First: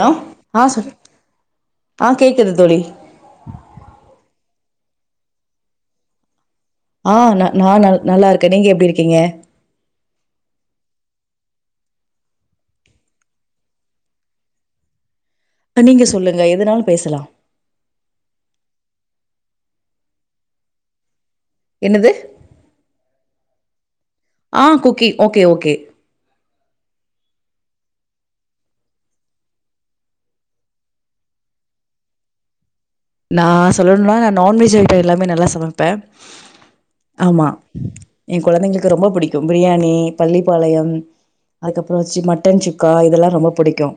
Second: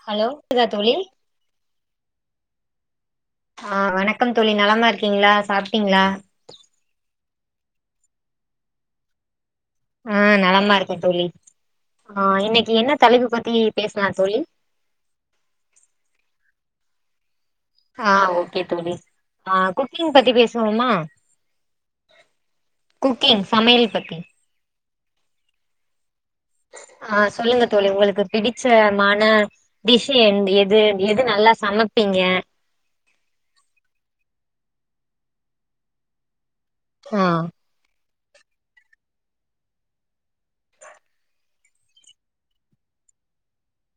Hello கேக்குதா ஆ சொ தோழி ஆ கேட்குது தோழி ஆ வணக்கம் தோழி நலமா இருக்கீங்ளா சாப்பிட்டீங்ளா ஆ நா நா நல்லா இருக்கே நீங்க எப்டி இருக்கீங்க ஆ நலமா இருக்கே தோழி ஆ இன்னைக்கி என்ன தலைப்பு பத்தி பேசலா தோழி இப்ப நீங்க சொல்லுங்க எதுனாலு பேசலா ஆ ஓகே தோழி ஆ குக்கிங் பத்தி பேசுவோமா என்னது குக்கிங் சமையல் பத்தி ஆ குக்கீ ஓகே ஓகே ஆ சொல்லுங்க தோழி உங்களுக்கு பிடிச்சமான டிஷ் எது எது நல்லா சமைப்பீங்க நா சொல்லணுனா நா நான்வெஜ் ஐட்டோ எல்லாமே நல்லா சமைப்ப ஆ ஆமா எ கொழந்தைங்களுக்கு ரொம்ப பிடிக்கு பிரியாணி, பள்ளிப்பாளையம் அதுக்கப்றோ சி மட்டன் சுக்கா இதெல்லா ரொம்ப புடிக்கு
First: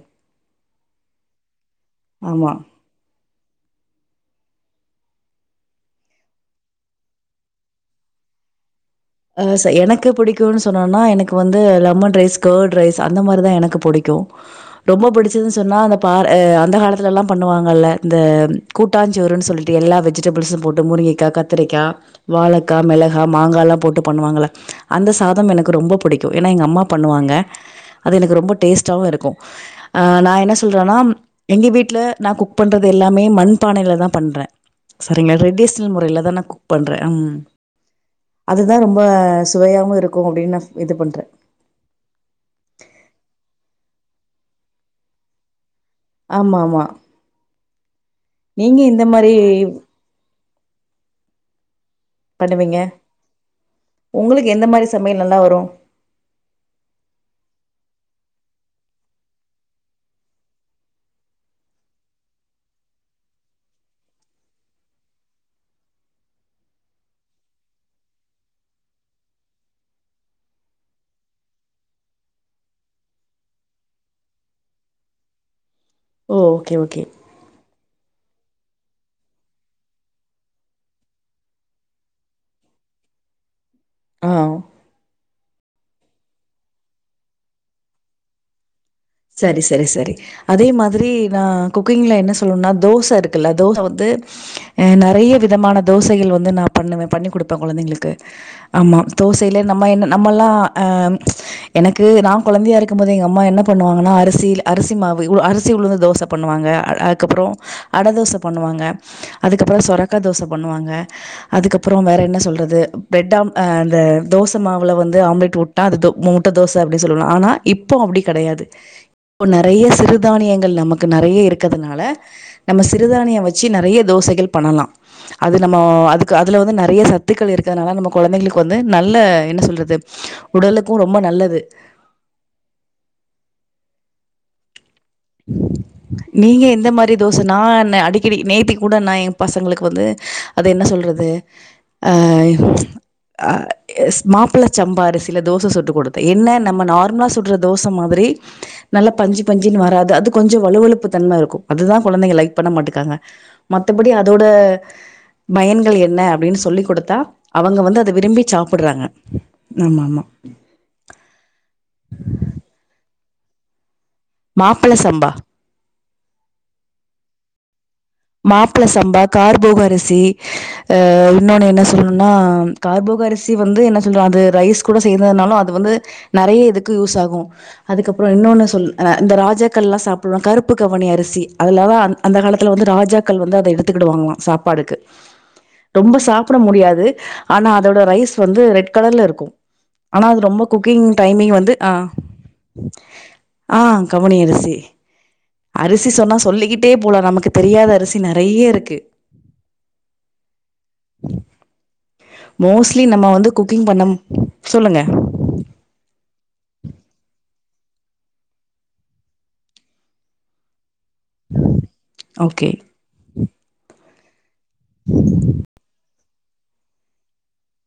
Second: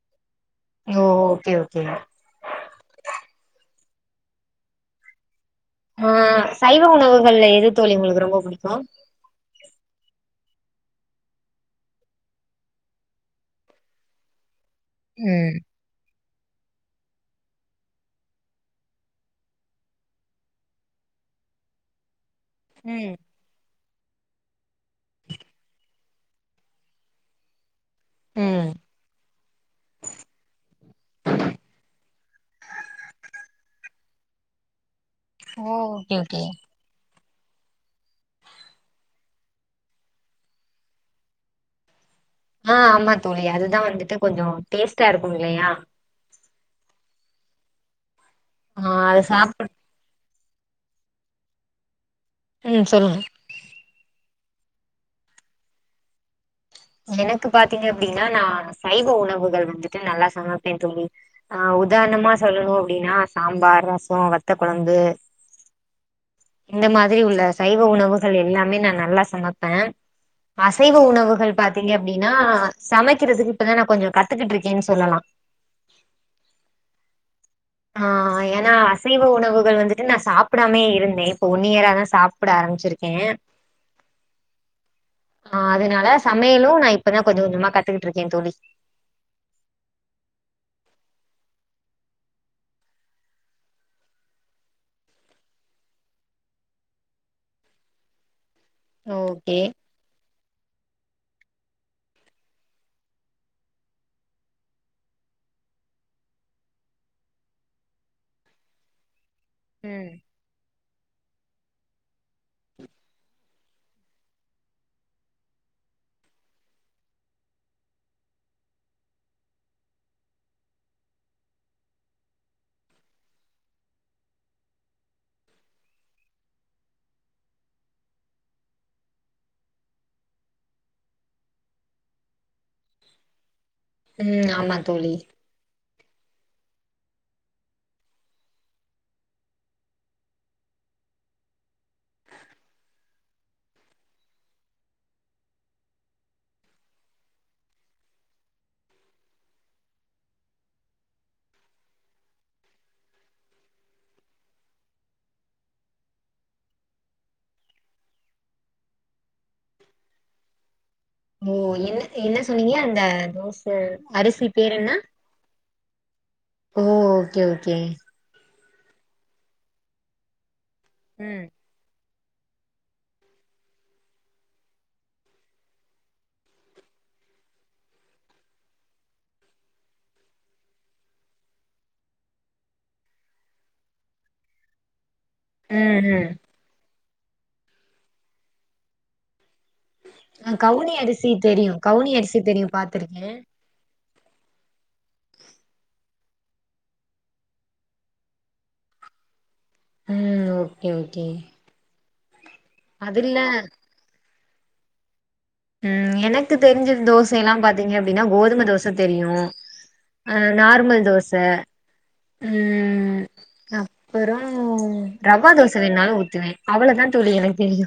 ஓ ஓகே ஓகே ஆமா ஆ சைவ உணவுகள்ல எது தோழி உங்களுக்கு ரொம்ப புடிக்கு ஆ சை எனக்கு புடிக்குன்னு சொன்னோனா எனக்கு வந்து லெமன் ரைஸ் கர்டு ரைஸ் அந்த மாரிதா எனக்கு புடிக்கு [inaudible] ரொம்ப புடிச்சது ம் சொன்னா அந்த பா ஆ அந்த காலத்துலெல்லா பண்ணுவாங்கல்ல இந்த கூட்டாஞ்சோறுனு சொல்லிட்டு எல்லா வெஜிடபிள்ஸ்ம் போட்டு முருங்கக்கா கத் திரிக்கா, வாழைக்கா ம் மிளகா மாங்காலா போட்டு பண்ணுவாங்கள அந்த சாதம் எனக்கு ரொம்ப புடிக்கும் ஏன்னா எங்க அம்மா பண்ணுவாங்க அது எனக்கு ரொம்ப ம் டேஸ்ட்டாவு இருக்கு ஆ நா என்ன சொல்றன்னா எங்க வீட்ல நா குக் பண்றது எல்லாமே மண் பானைலதா பண்ற சரிங்களா ஓ ரெடிஸ்னல் ஓகே முறையிலதா நா ஓகே குக் பண்ற, ம் தா ரொம்ப சுவையாவு இருக்கு அப்டினு நா இது பண்றே ஆ, ஆமா தோழி அதுதா வந்துட்டு கொஞ்சோ டேஸ்ட்டா இருக்கு இல்லையா ஆமா ஆமா, நீங்க ஆ இந்த அது மாரி சாப்ப பண்ணுவீங்க ம் சொல்லுங்க உங்களுக்கு எந்த மாரி சமையல் நல்லா வரு எனக்கு பாத்தீங்க அப்டின்னா நா சைவ உணவுகள் வந்துட்டு நல்லா சமப்பே தோழி ஆ உதாரணமா சொல்லணு அப்டின்னா சாம்பார், ரசோ, வத்த கொழம்பு இந்த மாதிரி உள்ள சைவ உணவுகள் எல்லாமே நா நல்லா சமப்ப அசைவ உணவுகள் பாத்தீங்க அப்டின்னா சமைக்கிறதுக்கு இப்பதா நா கொஞ்சோ கத்துக்கிட்டு இருக்கேனு சொல்லலா ஓ ஓகே ஓகே [inaudible] ஆ ஏனா அசைவ உணவுகள் வந்துட்டு நா சாப்டாமே இருந்தே இப்ப ஒன்‌ இயராதா சாப் புட ஆரம்பிச்சிருக்கே ஆ ஆ அதனால சமையலு நா இப்பதா கொஞ்ச கொஞ்சமா கத்துக்கிட்ருக்கே தோழி சரி சரி சரி அதே மாதிரி நா குக்கிங்ல என்ன சொல்லணும்னா தோச இருக்குல்ல தோச வந்து அ நறைய விதமான தோசைகள் வந்து நா பண்ணுவே பண்ணி் குடுப்பே கொழந்தைங்களுக்கு ஆமா ஓகே தோசையில நம்ம என்ன நம்மல்லாம் ம் அ எனக்கு நா கொழந்தையா இருக்கும் போது எங்க அம்மா என்ன பண்ணுவாங்கன்னா அரிசில அரிசி மாவு அரிசி உளுந்து தோச பண்ணுவாங்க அதுக்கப்றோ அட தோச பண்ணுவாங்க அதுக்கப்பறம் ம் சொரக்கா தோச பண்ணுவாங்க அதுக்கப்பறம் வேற என்ன சொல்றது பிரட் ஆம் ஆ இந்த தோசை மாவுல வந்து ஆம்லேட் ஊத் தா அது தோ முட்ட தோச அப்டி சொல்லுவோம்ல ஆனா இப்போ அப்டி கெடையாது இப்போ நறைய சிறுதானியங்கள் நமக்கு நறைய இருக்கறதுனால நம்ம சிறுதானியோ வச்சு நறைய தோசைகள் பண்ணலா அது நம்மோ அதுக்கு அதுல வந்து நறைய சத்துக்கள் இருக்கனால நம்ம கொழந்தைங்களுக்கு வந்து நல்ல என்ன சொல்றது உடலுக்கு ரொம்ப நல்லது ம் ஆமா தோழி நீங்க எந்த மாரி தோச நா அடிக்கடி நேத்திக் கூட நா எயா பசங்களுக்கு வந்து அது என்ன சொல்றது அ ஆ எஸ் மாப்ள சம்பா அரிசில தோச சுட்டு குடுத்தே என்ன நம்ம நார்மலா சுட்ற தோச மாதிரி நல்லா பஞ்சு பஞ்சின்னு வராது அது கொஞ்சோ வலுவலுப்பு தன்ம இருக்கு அதுதா கொழந்தைங்க லைக் பண்ண மாட்டுக்காங்க மத்தபடி அதோட பயன்கள் என்ன அப்டின் சொல்லி குடுத்தா அவங்க வந்து அத விரும்பி சாப்புட்றாங்க ஆமா ஆமா ஓ என்ன என்ன சொன்னீங்க அந்த தோச அரிசி பேரு மாப்பிள என்னா சம்பா. ஓ ஓகே ஓகே மாப்ள சம்பா கார்போக அரிசி அ ம் இன்னொன்னு என்ன சொ சொல்லணும்னா கார்போக அரிசி வந்து என்ன சொல்லற அது ரைஸ் கூட செந்துனாலும் அது வந்து நறைய இதுக்கு யூஸ் ஆகும் அதுக்கப்றோ இன்னொன்னு சொல் அ இந்த ராஜாக்கள்லா சாப்புடுவாங் கருப்பு கவனி அரிசி அதுல தா அந் அந்த காலத்துல வந்து ராஜ் ராஜாக்கள் வந்து அத எடுத்துக்கிடு வாங்கலா சாப்பாடுக்கு ம் ரொம்ப ம் சாப்ப சாப்ட முடியாது ஆனா அதோட ரைஸ் வந்து ரெட் கலர்ல இருக்கு ஆனா அது ஆ ரொம்ப கவுனி குக்கிங் அரிசி டைமிங் வந்து தெரியும் ஆ கவுனி அரிசி தெரியும் பாத்திருக்கேன் ஆ கவுனி அரிசி அரிசி சொன்னா சொல்லிக்கிட்டே போலா நமக்கு தெரியாத அரி சி நறைய இருக்கு ம் ஓகே ஓகே மோஸ்லி நம்ம அதுல்ல வந்து குக்கிங் பண்ணம் சொல்லுங்க ம் எனக்கு தெரிஞ்ச தோசைலா பாத்தீங்க அப்டினா கோதும தோச தெரியு அ நார்மல் தோச ஓகே ம் அப் அப்பறோ ரவா தோச வேணு நாலு ஊத்துவே அவ்வளதா தோழி எனக்கு தெரியு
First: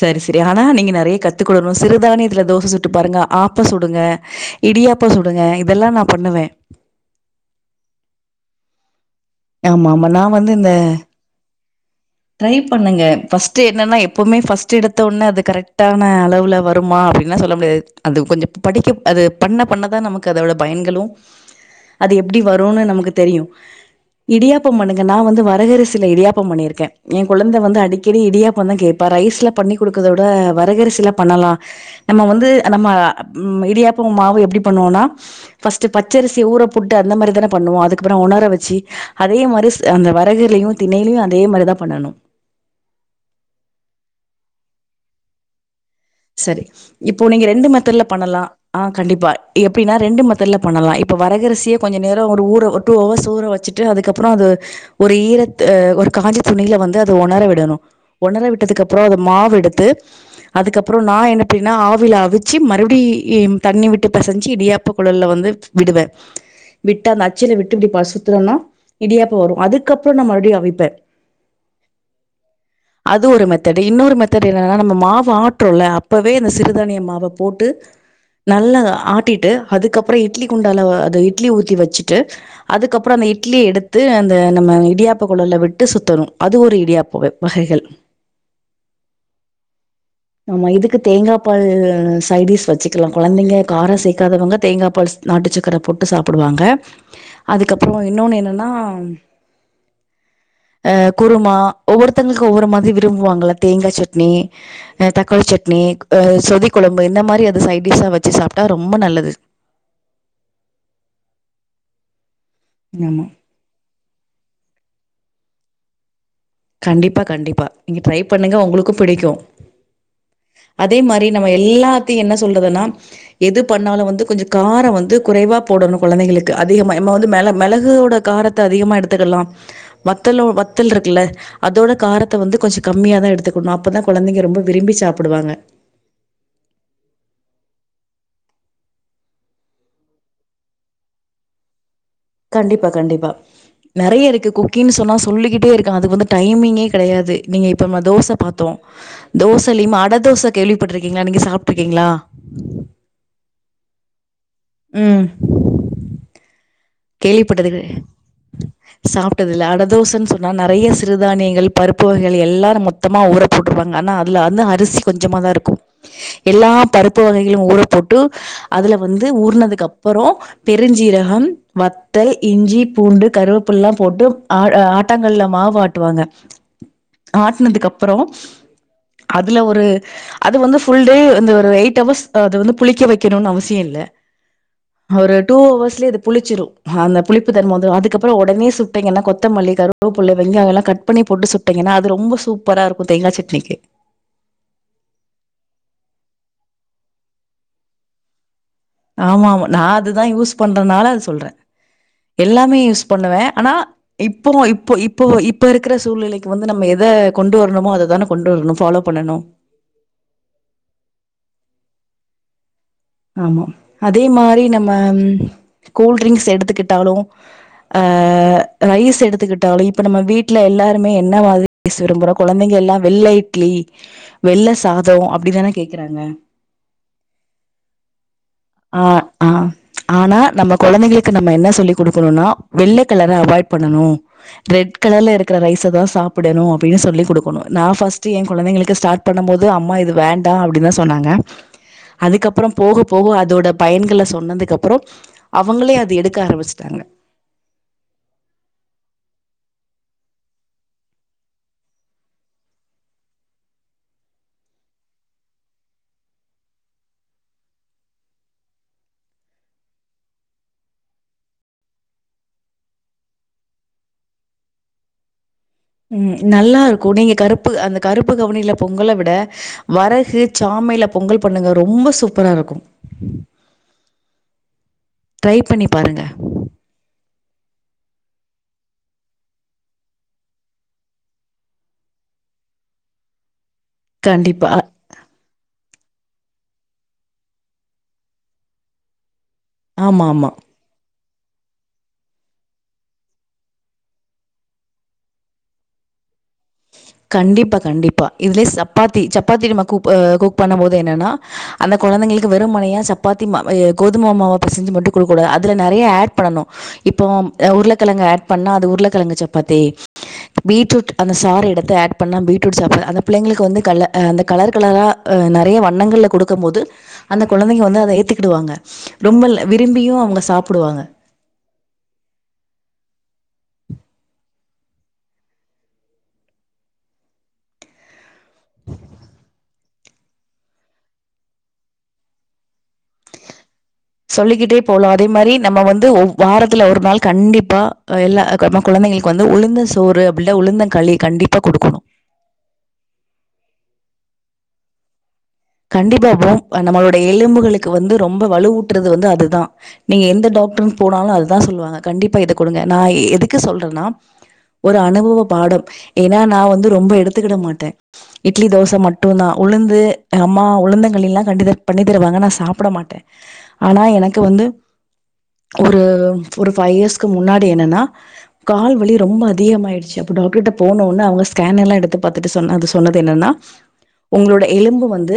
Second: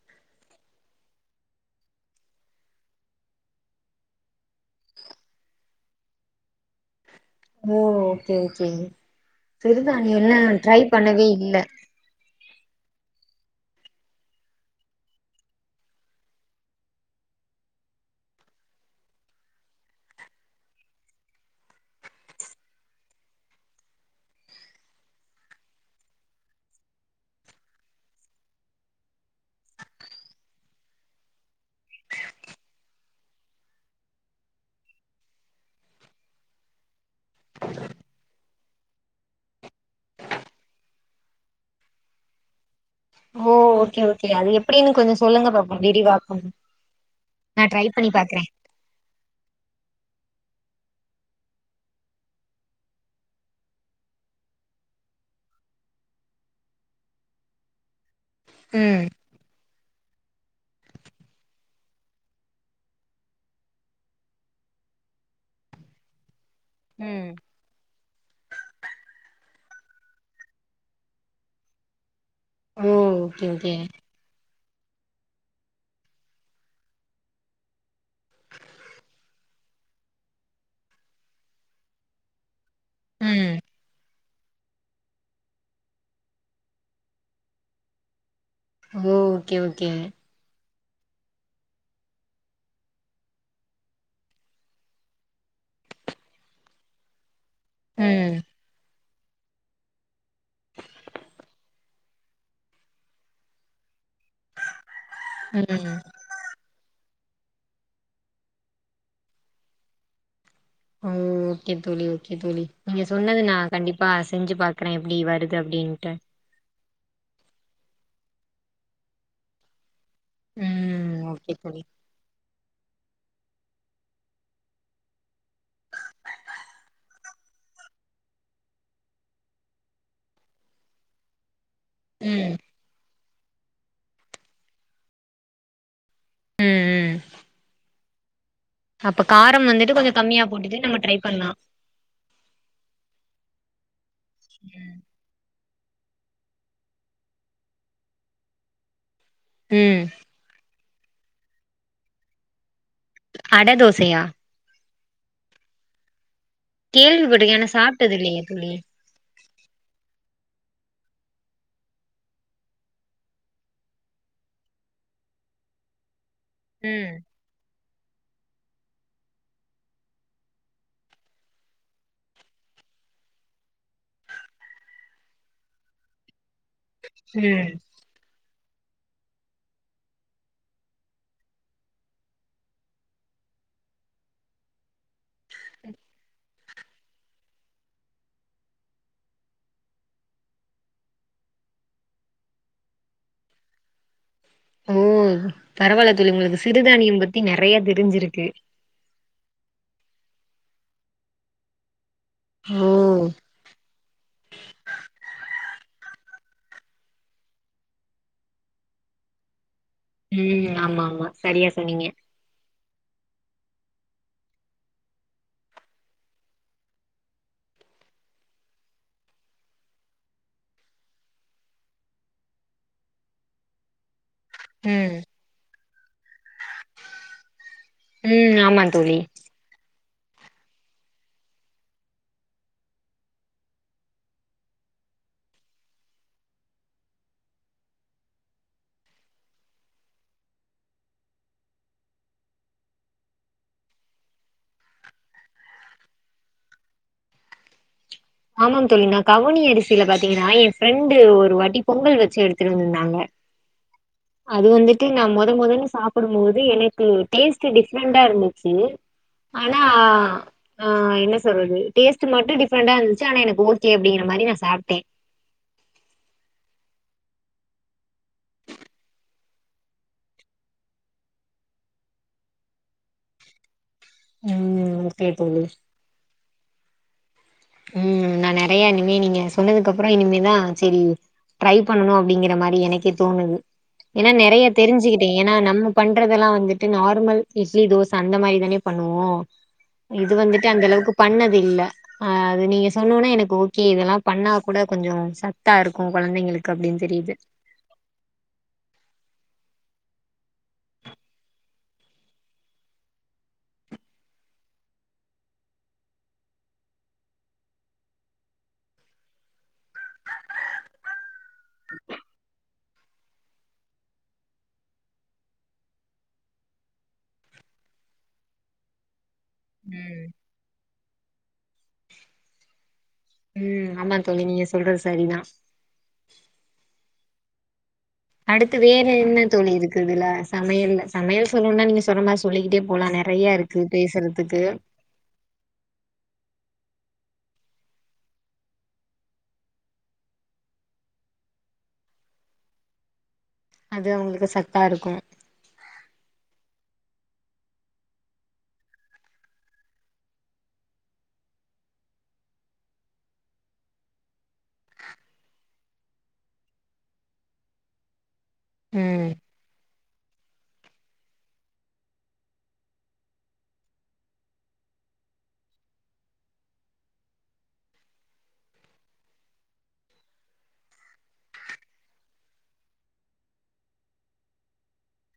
சரி சரி ஆனா நீங்க நறைய கத்துக்கடணு சிறுதானியத்துல தோசை சுட்டு பாருங்க ஆப்போ சுடுங்க இடியாப்பௌ சுடுங்க இதெல்லா நா பண்ணுவே ஓ ஓகே ஓகே ஆமா ஆமா நா சிறுதானியோலா வந்து இந்த ட்ரை பண்ணவே இல்ல ட்ரை பண்ணுங்க ஃபர்ஸ்ட் என்னன்ன எப்பவுமே பர்ஸ்ட் எடுத்த ஒட்னே அது கரெக்டான அளவுல வருமா அப்டி ன்லா சொல்ல முடியாது அது கொஞ்சம் படிக்க அது பண்ண பண்ணதா நமக்கு அதோட பயன்களு அது எப்டி வருனு நமக்கு தெரியு இடியாப்பம் பண்ணுங்க நா வந்து வரகரிசில இடியாப்பம் பண்ணிருக்கே எ குழந்த வந்து அடிக்கடி இடியாப்பம் தா கே ப்பா ரைஸ்ல பண்ணி கொடுக்கத விட வரகரிசிலா பண்ணலா நம்ம வந்து நம்ம. ம் இடியாப்ப மாவு எப்டி பண்ணுவோனா ஃபர்ஸ்ட் பச்சரிசிய ஊற போட்டு அந்த மாரிதான பண்ணுவோ அதுக்கப்பற ஒணர வச்சு அதே மாரி ஸ் அந்த வரகுலயு திணைலயு அதே மாரி தா பண்ணணு ஓ ஓக்கே ஓக்கே அது எப்டின்னு கொஞ்சோ சொல்லுங்க பாப்போ விரிவா சரி இப்போ நீங்க ரெண்டு மெத்தட்ல பண்ணலா பாக்குறே ஆ கண்டிப்பா எப்டினா ரெண்டு மெத்தேட்ல பண்ணலா இப்ப வரகரசிய கொஞ்சோ நேரோ ஒரு ஊர ஒரு டூ ஹவர்ஸ் ஊர வச்சு ட்டு அதுக்கப்றோ அது ஒரு ஈரத் அ ஒரு காஞ்ச துணில வந்து அது ஒணர விடணு ஒனர விட்டதுக்கு அப்றோ ம் அத மாவு எடுத்து அதுக்கப் ப்றோ நா என்ன [inaudible] ப்டின்னா ஆவில அவிச்சு மறுபடியு இ தண்ணி விட்டு பெசைஞ்சு இடியாப்ப குழல்ல வந்து விடுவே விட்டு அந்த ம் அச்சுல விட்டு இப்டிபா சுத்துனனா இடியாப்ப வரு அதுக்கப்றோ நா மறுபடியு அவிப்பே ஓ அது ஒரு ஓகே ஓகே மெத்தேடு இன்னொரு மெத்தேடு என்னன்னா நம்ம மாவு ஆட் றோல அப்பவே இந்த சிறுதானிய மாவ போட்டு நல்லா அத ஆட்டிட்டு அதுக்கப்றோ இட்லி குண்டால அத இட்லி ஊத்தி வச்சுட்டு அதுக்கப்றோ அந்த ம் இட்லிய எடு த்து அந்த நம்ம இடியாப்ப குழல்ல விட்டு சுத்தணு அது ஒரு இடியாப்ப வ வகைகள் ஓ ஓகே ஓகே ஆமா இதுக்கு தேங்கா பால் சைடிஷ் வச்சுக்கலா கொழந்தைங்க காரோ சேக்காதவங்க தேங்கா பால் நாட்டுச்சக்கர போட்டு சாப்புடுவாங்க அதுக்கப்றோ ம் இன்னொன்னு என்னன்னா அ குருமா ஒவ்வொருத்தவங்களுக்கு ஒவ்வொரு மாரி விரும்புவாங்கள தேங்கா சட்னி அ தக்காளி சட்னி ம் அ சொதி குழம்பு இந்த மாரி அது சைடிஷ்ஷா வச்சு சாப்ட்டா ரொம்ப நல்லது ம் ஓக்கே தோழி ஓக்கே தோழி நீங்க ஆமா. சொன்னது நா கண்டிப்பா செஞ்சு பாக்றே எப்டி வருது அப்டின்ட்டு கண்டிப்பா கண்டிப்பா நீங்க ட்ரை பண்ணுங்க ஒங்களுக்கு பிடிக்கு அதே ம் மாரி நம்ம ஓகே தோழி எல்லாத்தையு என்ன சொல்றதுன்னா எது பண்ணாலு வந்து கொஞ்சோ கார வந்து குறைவா போடணு கொழந்தைங்களுக்கு அதிகமா எம்ம வந்து மிள மிளகோட காரத் த அதிகமா எடுத்துக்கலாம் வத்தலு வத்தல் இருக்குல்ல அதோட காரத்த ம் வந்து கொஞ்சோ கம்மியா தா எடுத்துக்கணு அப்போ தா குழந்தைங்க ரொம்ப விரும்பி சாப்பிடுவாங்க ம் ம் அப்ப காரம் வந்துட்டு கொஞ்சோ கம்மியா போட்டுட்டு நம்ம ட்ரை பண்லா கண்டிப்பா கண்டிப்பா நிறைய இருக்கு குக்கின் சொன்னால் சொல்லிக்கிட்டே இருக்லா அதுக்கு வந்து டைமிங்கே கிடையாது நீங்க இப்போ நம தோசை பாத்தோ தோசலிம் ம் அட தோச கேள்விப்பட்டிருக்கீங்ளா நீங்க சாப்ட்டுருக்கீங்ளா அட தோசையா ம் கேள்விப்பட்டுக்கே ஆனா கேள்விப்பட்டது கெடை சாப்ட்டது இல்லையே தோழி சாப்ட்டதில்ல அடதோசன் சொன்னா நெறய சிறுதானியங்கள் பருப்பு வகைகள் எல்லாரொ மொத் தமா ஊற போட்ருவாங்க ஆனா அதுல வந்து அரிசி கொஞ்சோமாதா இருக்கு எல்லா ம் பருப்பு வகை கள ஊறப்போட்டு அதுல வந்து ஊர்னதுக்கு அப்பறோ பெருஞ்சீரகம் வத்தல் இஞ்சி பூண்டு கருவேப்புல்லா போட்டு ஆ ஆட்டங்கல்ல மாவு ஆட்டுவாங்க ம் ஆட்டனதுக்கு அப்புறோ அதுல ஒரு அது வந்து ஃபுல் டே இந்த ஒரு எயிட் அவர்ஸ் அது வந்து புளிக்க வைக்கணுனு அவசியோ இல்ல ஒரு டூ அவர்ஸ்லயே இது புளிச்சிறு அ அந்த புளிப்பு தன்ம வந்துரு அதுக்கப்புறோ உடனே சுட்டீங்கன்ன கொத்தமல்லி கருவேப்பில்ல வெங்காயோலா கட் பண்ணி போட்டு சுட் ட்டீங்கன்னா அது ரொம்ப சூப்பரா இருக்கு தேங்கா சட்னிக்கு ஓ பரவாயில்ல தோழி உங்களுக்கு சிறுதானியம் பத்தி நெறையா தெரிஞ்சிருக்கு ஆமா ஆமா நா அதுதா யூஸ் பண்றனால அது சொல்றே எல்லாமே ஓ யூஸ் பண்ணுவே ஆனா இப்பவு இப்போ இப்போ இப்ப இருக்கிற சூழ்நிலைக் இப்ப வந்து நம்ம எத கொண்டு வர்ணுமோ அததானே கொண்டு வரணு ஃபாலோ பண்ணணு ம் ஆமா ஆமா சரியா சொன்னீங்க ஆமா அதே மாரி நம்ம கூல்டரிங்க்ஸ் எடுத்துக்கிட்டாலு ஆ ரைஸ் எடுத்துக்கிட்டாலு இப்ப நம்ம வீட்டுல எல்லாருமே என்னவாது ஸ் விரும்புற குழந்தைங்க எல்லா வெள்ள இட்லி வெள்ள சாதோ ம் அப்டிதானே கேக்குறாங்க ம் நாப் ஆ ஆ ம்ச் ஆனா நம்ம குழந்தைகளுக்கு நம்ம என்ன சொல்லி குடுக்கணும்னா வெள்ள கலர அவாய்ட் பண்ணணு ரெட் கலர்ல இருக்க ரைஸை தா சாப்பிடணு அப்டின்னு சொல்லி குடுக்கணு நா ஃபர்ஸ்ட்டு என் குழந்தைங்களுக்கு ஸ்டார்ட் பண்ணும் போது அம்மா இது வேண்டா அப்டிதா சொன்னாங்க அதுக்கப்புறம் போக போக அதோட பயன்கள சொன்னதுக்குப்புறோ அவங்களே அது எடுக்க ஆரம்பிச்சட்டாங்க ஆமாங்க தோழி நா கவுனி அரிசியில பாத்தீங்கன்னா எ ஃப்ரெண்டு ஒரு வாட்டி பொங்கல் வச்சு எடுத்துட்டு வந்திருந்தாங்க அது வந்துட்டு நா மொத மொதல்ல சாப்பிடும் போது எனக்கு டேஸ்ட் டிஃப்ரெண்டா இருந்துச்சு ஆனா ஆ என்ன சொல்றது டேஸ்ட்டு மட்டு டிஃப்ரெண்டா இருந் ச்சானா எனக்கு ஓகே அப்படிங்கற மாரி நா சாப்ட்டே ம் நல்லா இருக்கும் நீங்க கருப்பு அந்த கருப்பு கவுனியில பொங்கல விட வரகு சாமையில பொங்கல் பண்ணுங்க ரொம்ப சூப்பரா இருக்கு ம் ஓகே ட்ரை தோழி பண்ணி பாருங்க ம் நா நெறையா இனிமே நீங்க சொன்னதுக்கப்புறோ இனிமேதா சரி ட்ரை பண்ணன்னு அப்படிங்கற மாரி எனக்கே தோணுது ஏன்னா நெறையா கண்டிப்பா தெரிஞ்சுக்கிட் டேன்னா நம்ம பண்றதெல்லா வந்துட்டு நார்மல் இட்லி தோச அந்த மாரி தானே பண்ணுவோ ஆமா இது ஆமா வந்துட்டு அந்த அளவுக்கு பண்ணது இல்ல அ அது நீங்க சொன்னோனா எனக்கு ஓகே இதெல்லா பண்ணா கூட கொஞ்சோ சத்தாருக்கு குழந்தைங்களுக் கண்டிப்பா கண்டிப்பா இதுலயே சப்பாத்தி சப்பாத்தி நம்ம குப குக் பண்ணும் போது என்னன்னா அந்த கொழந்தைங்களுக்கு வெறும்மனையா சப்பாத்தி மா வய கோதும மாவ பெசஞ்சி மட்டு குடுக் கூடாது அதுல நெறையா ஆட் பண்ணணு இப்போம் அ உருளைக்கிழங்கு ஆட் பண்ணா அது உருளைக்கிழங்கு சப்பாத்தி பீட்ரூட் அந்த சார எடுத் து ஆட் பண்ணா பீட்ரூட் சாப்பிடுற அந்த பிள்ளைங்களுக்கு வந்து கல அந்த கலர் கலரா அ நெறைய வண்ணங்கள்ல குடுக்கும் போது அந்த கொழந்தைங்க வந்து அத ஏத்துக்கிடுவாங்க ரொம்ப லை விரும்பியு ம் அவுங்க சாப்புடுவாங்க ம் ஆமா தோழி நீங்க சொல்றது சரிதா அடுத்து வேற என்ன தோழி இருக்கு இதுல சமையல்ல சமையல் சொல்லணும்னா நீங்க சொல்ற மாரி சொல்லிக்கிட்டே போலா நெறைய இருக் கு பேசுறதுக்கு போல அதே மாரி நம்ம வந்து ஒ வாரத்துல ஒரு நாள் கண்டிப்பா எல்லா நம்ம கொழந்தைங்க வந்து உழுந்த சோறு அப்டில்ல உழுந்த களி கண்டிப்பா குடுக்கணு அது அவங்களுக்கு சத்தாருக்கு கண்டிப்பாபா நம்மளோட எலும்புகளுக்கு வந்து ரொம்ப வலுவு ஊட்டுறது வந்து அதுதா நீங்க எந்த டாக்டர் போனாலு அதுதா சொல்லுவாங்க கண்டிப்பா இத குடுங்க நா எதுக்கு சொல்றேனா ஒரு அனுபவ பாடம் ஏன்னா நா வந்து ரொம்ப எடுத்துக்கிட மாட்ட இட்லி தோசை மட்டு ம் தா உளுந்து அம்மா உலுந்தங் கலில்லா கண்டுக பண்ணி தருவாங்க நா சாப்ட மாட்ட ஆனா எனக்கு வந்து ஒரு ஒரு ஃபைவ் இயர்ஸ்க்கு முன்னாடி என்னனா கால் வலி ரொம்ப அதிகமாயிடுச்சி அப்போ டாக்டர்கிட்ட போனோன்ன அவங்க ஸ்கேன் எல்லா எடுத்து பாத்துட்டு சொன்னாங்க சொன்னது என்னனா உங்களோட எலும்பு வந்து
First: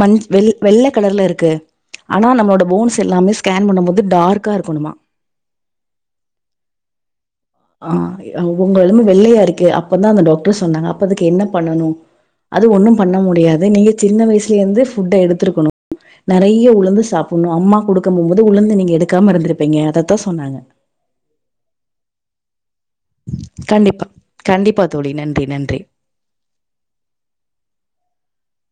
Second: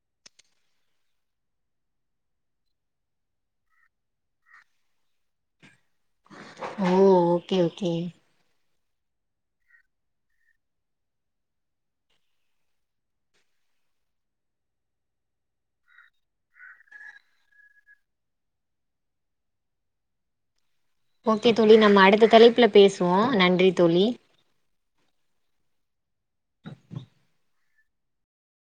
மஞ் வெ வெள்ள கலர்ல இருக்கு ஆனா நம்மளோட போன்ஸ் எல்லாமே ஸ்கேன் பண்ணு போது டார்கா இருக்கணுமா ஓ ஓ ஆ உங்க உடம்பு வெள்ளையா இருக்கு அப்பதா அந்த டாக்டர் சொன்னாங்க அப்ப அதுக்கு என்ன பண்ணனு அது ஒண்ணு பண்ண முடியாது நீங்க சின்ன வயசுல இருந்து ஃபுட்ட எடுத்திருக்கணு நெறய உளுந்து சாப்ட்ணு அம்மா குடுக்கு போம்போது உளுந்து நீங்க எடுக்காம இருந்திருப்பீங்க அததா சொன்னாங்க ஓகே தோழி நம்ம அடுத்த தலைப்பில பேசுவோ நன்றி தோழி கண்டிப்பா. கண்டிப்பா தோழி நன்றி நன்றி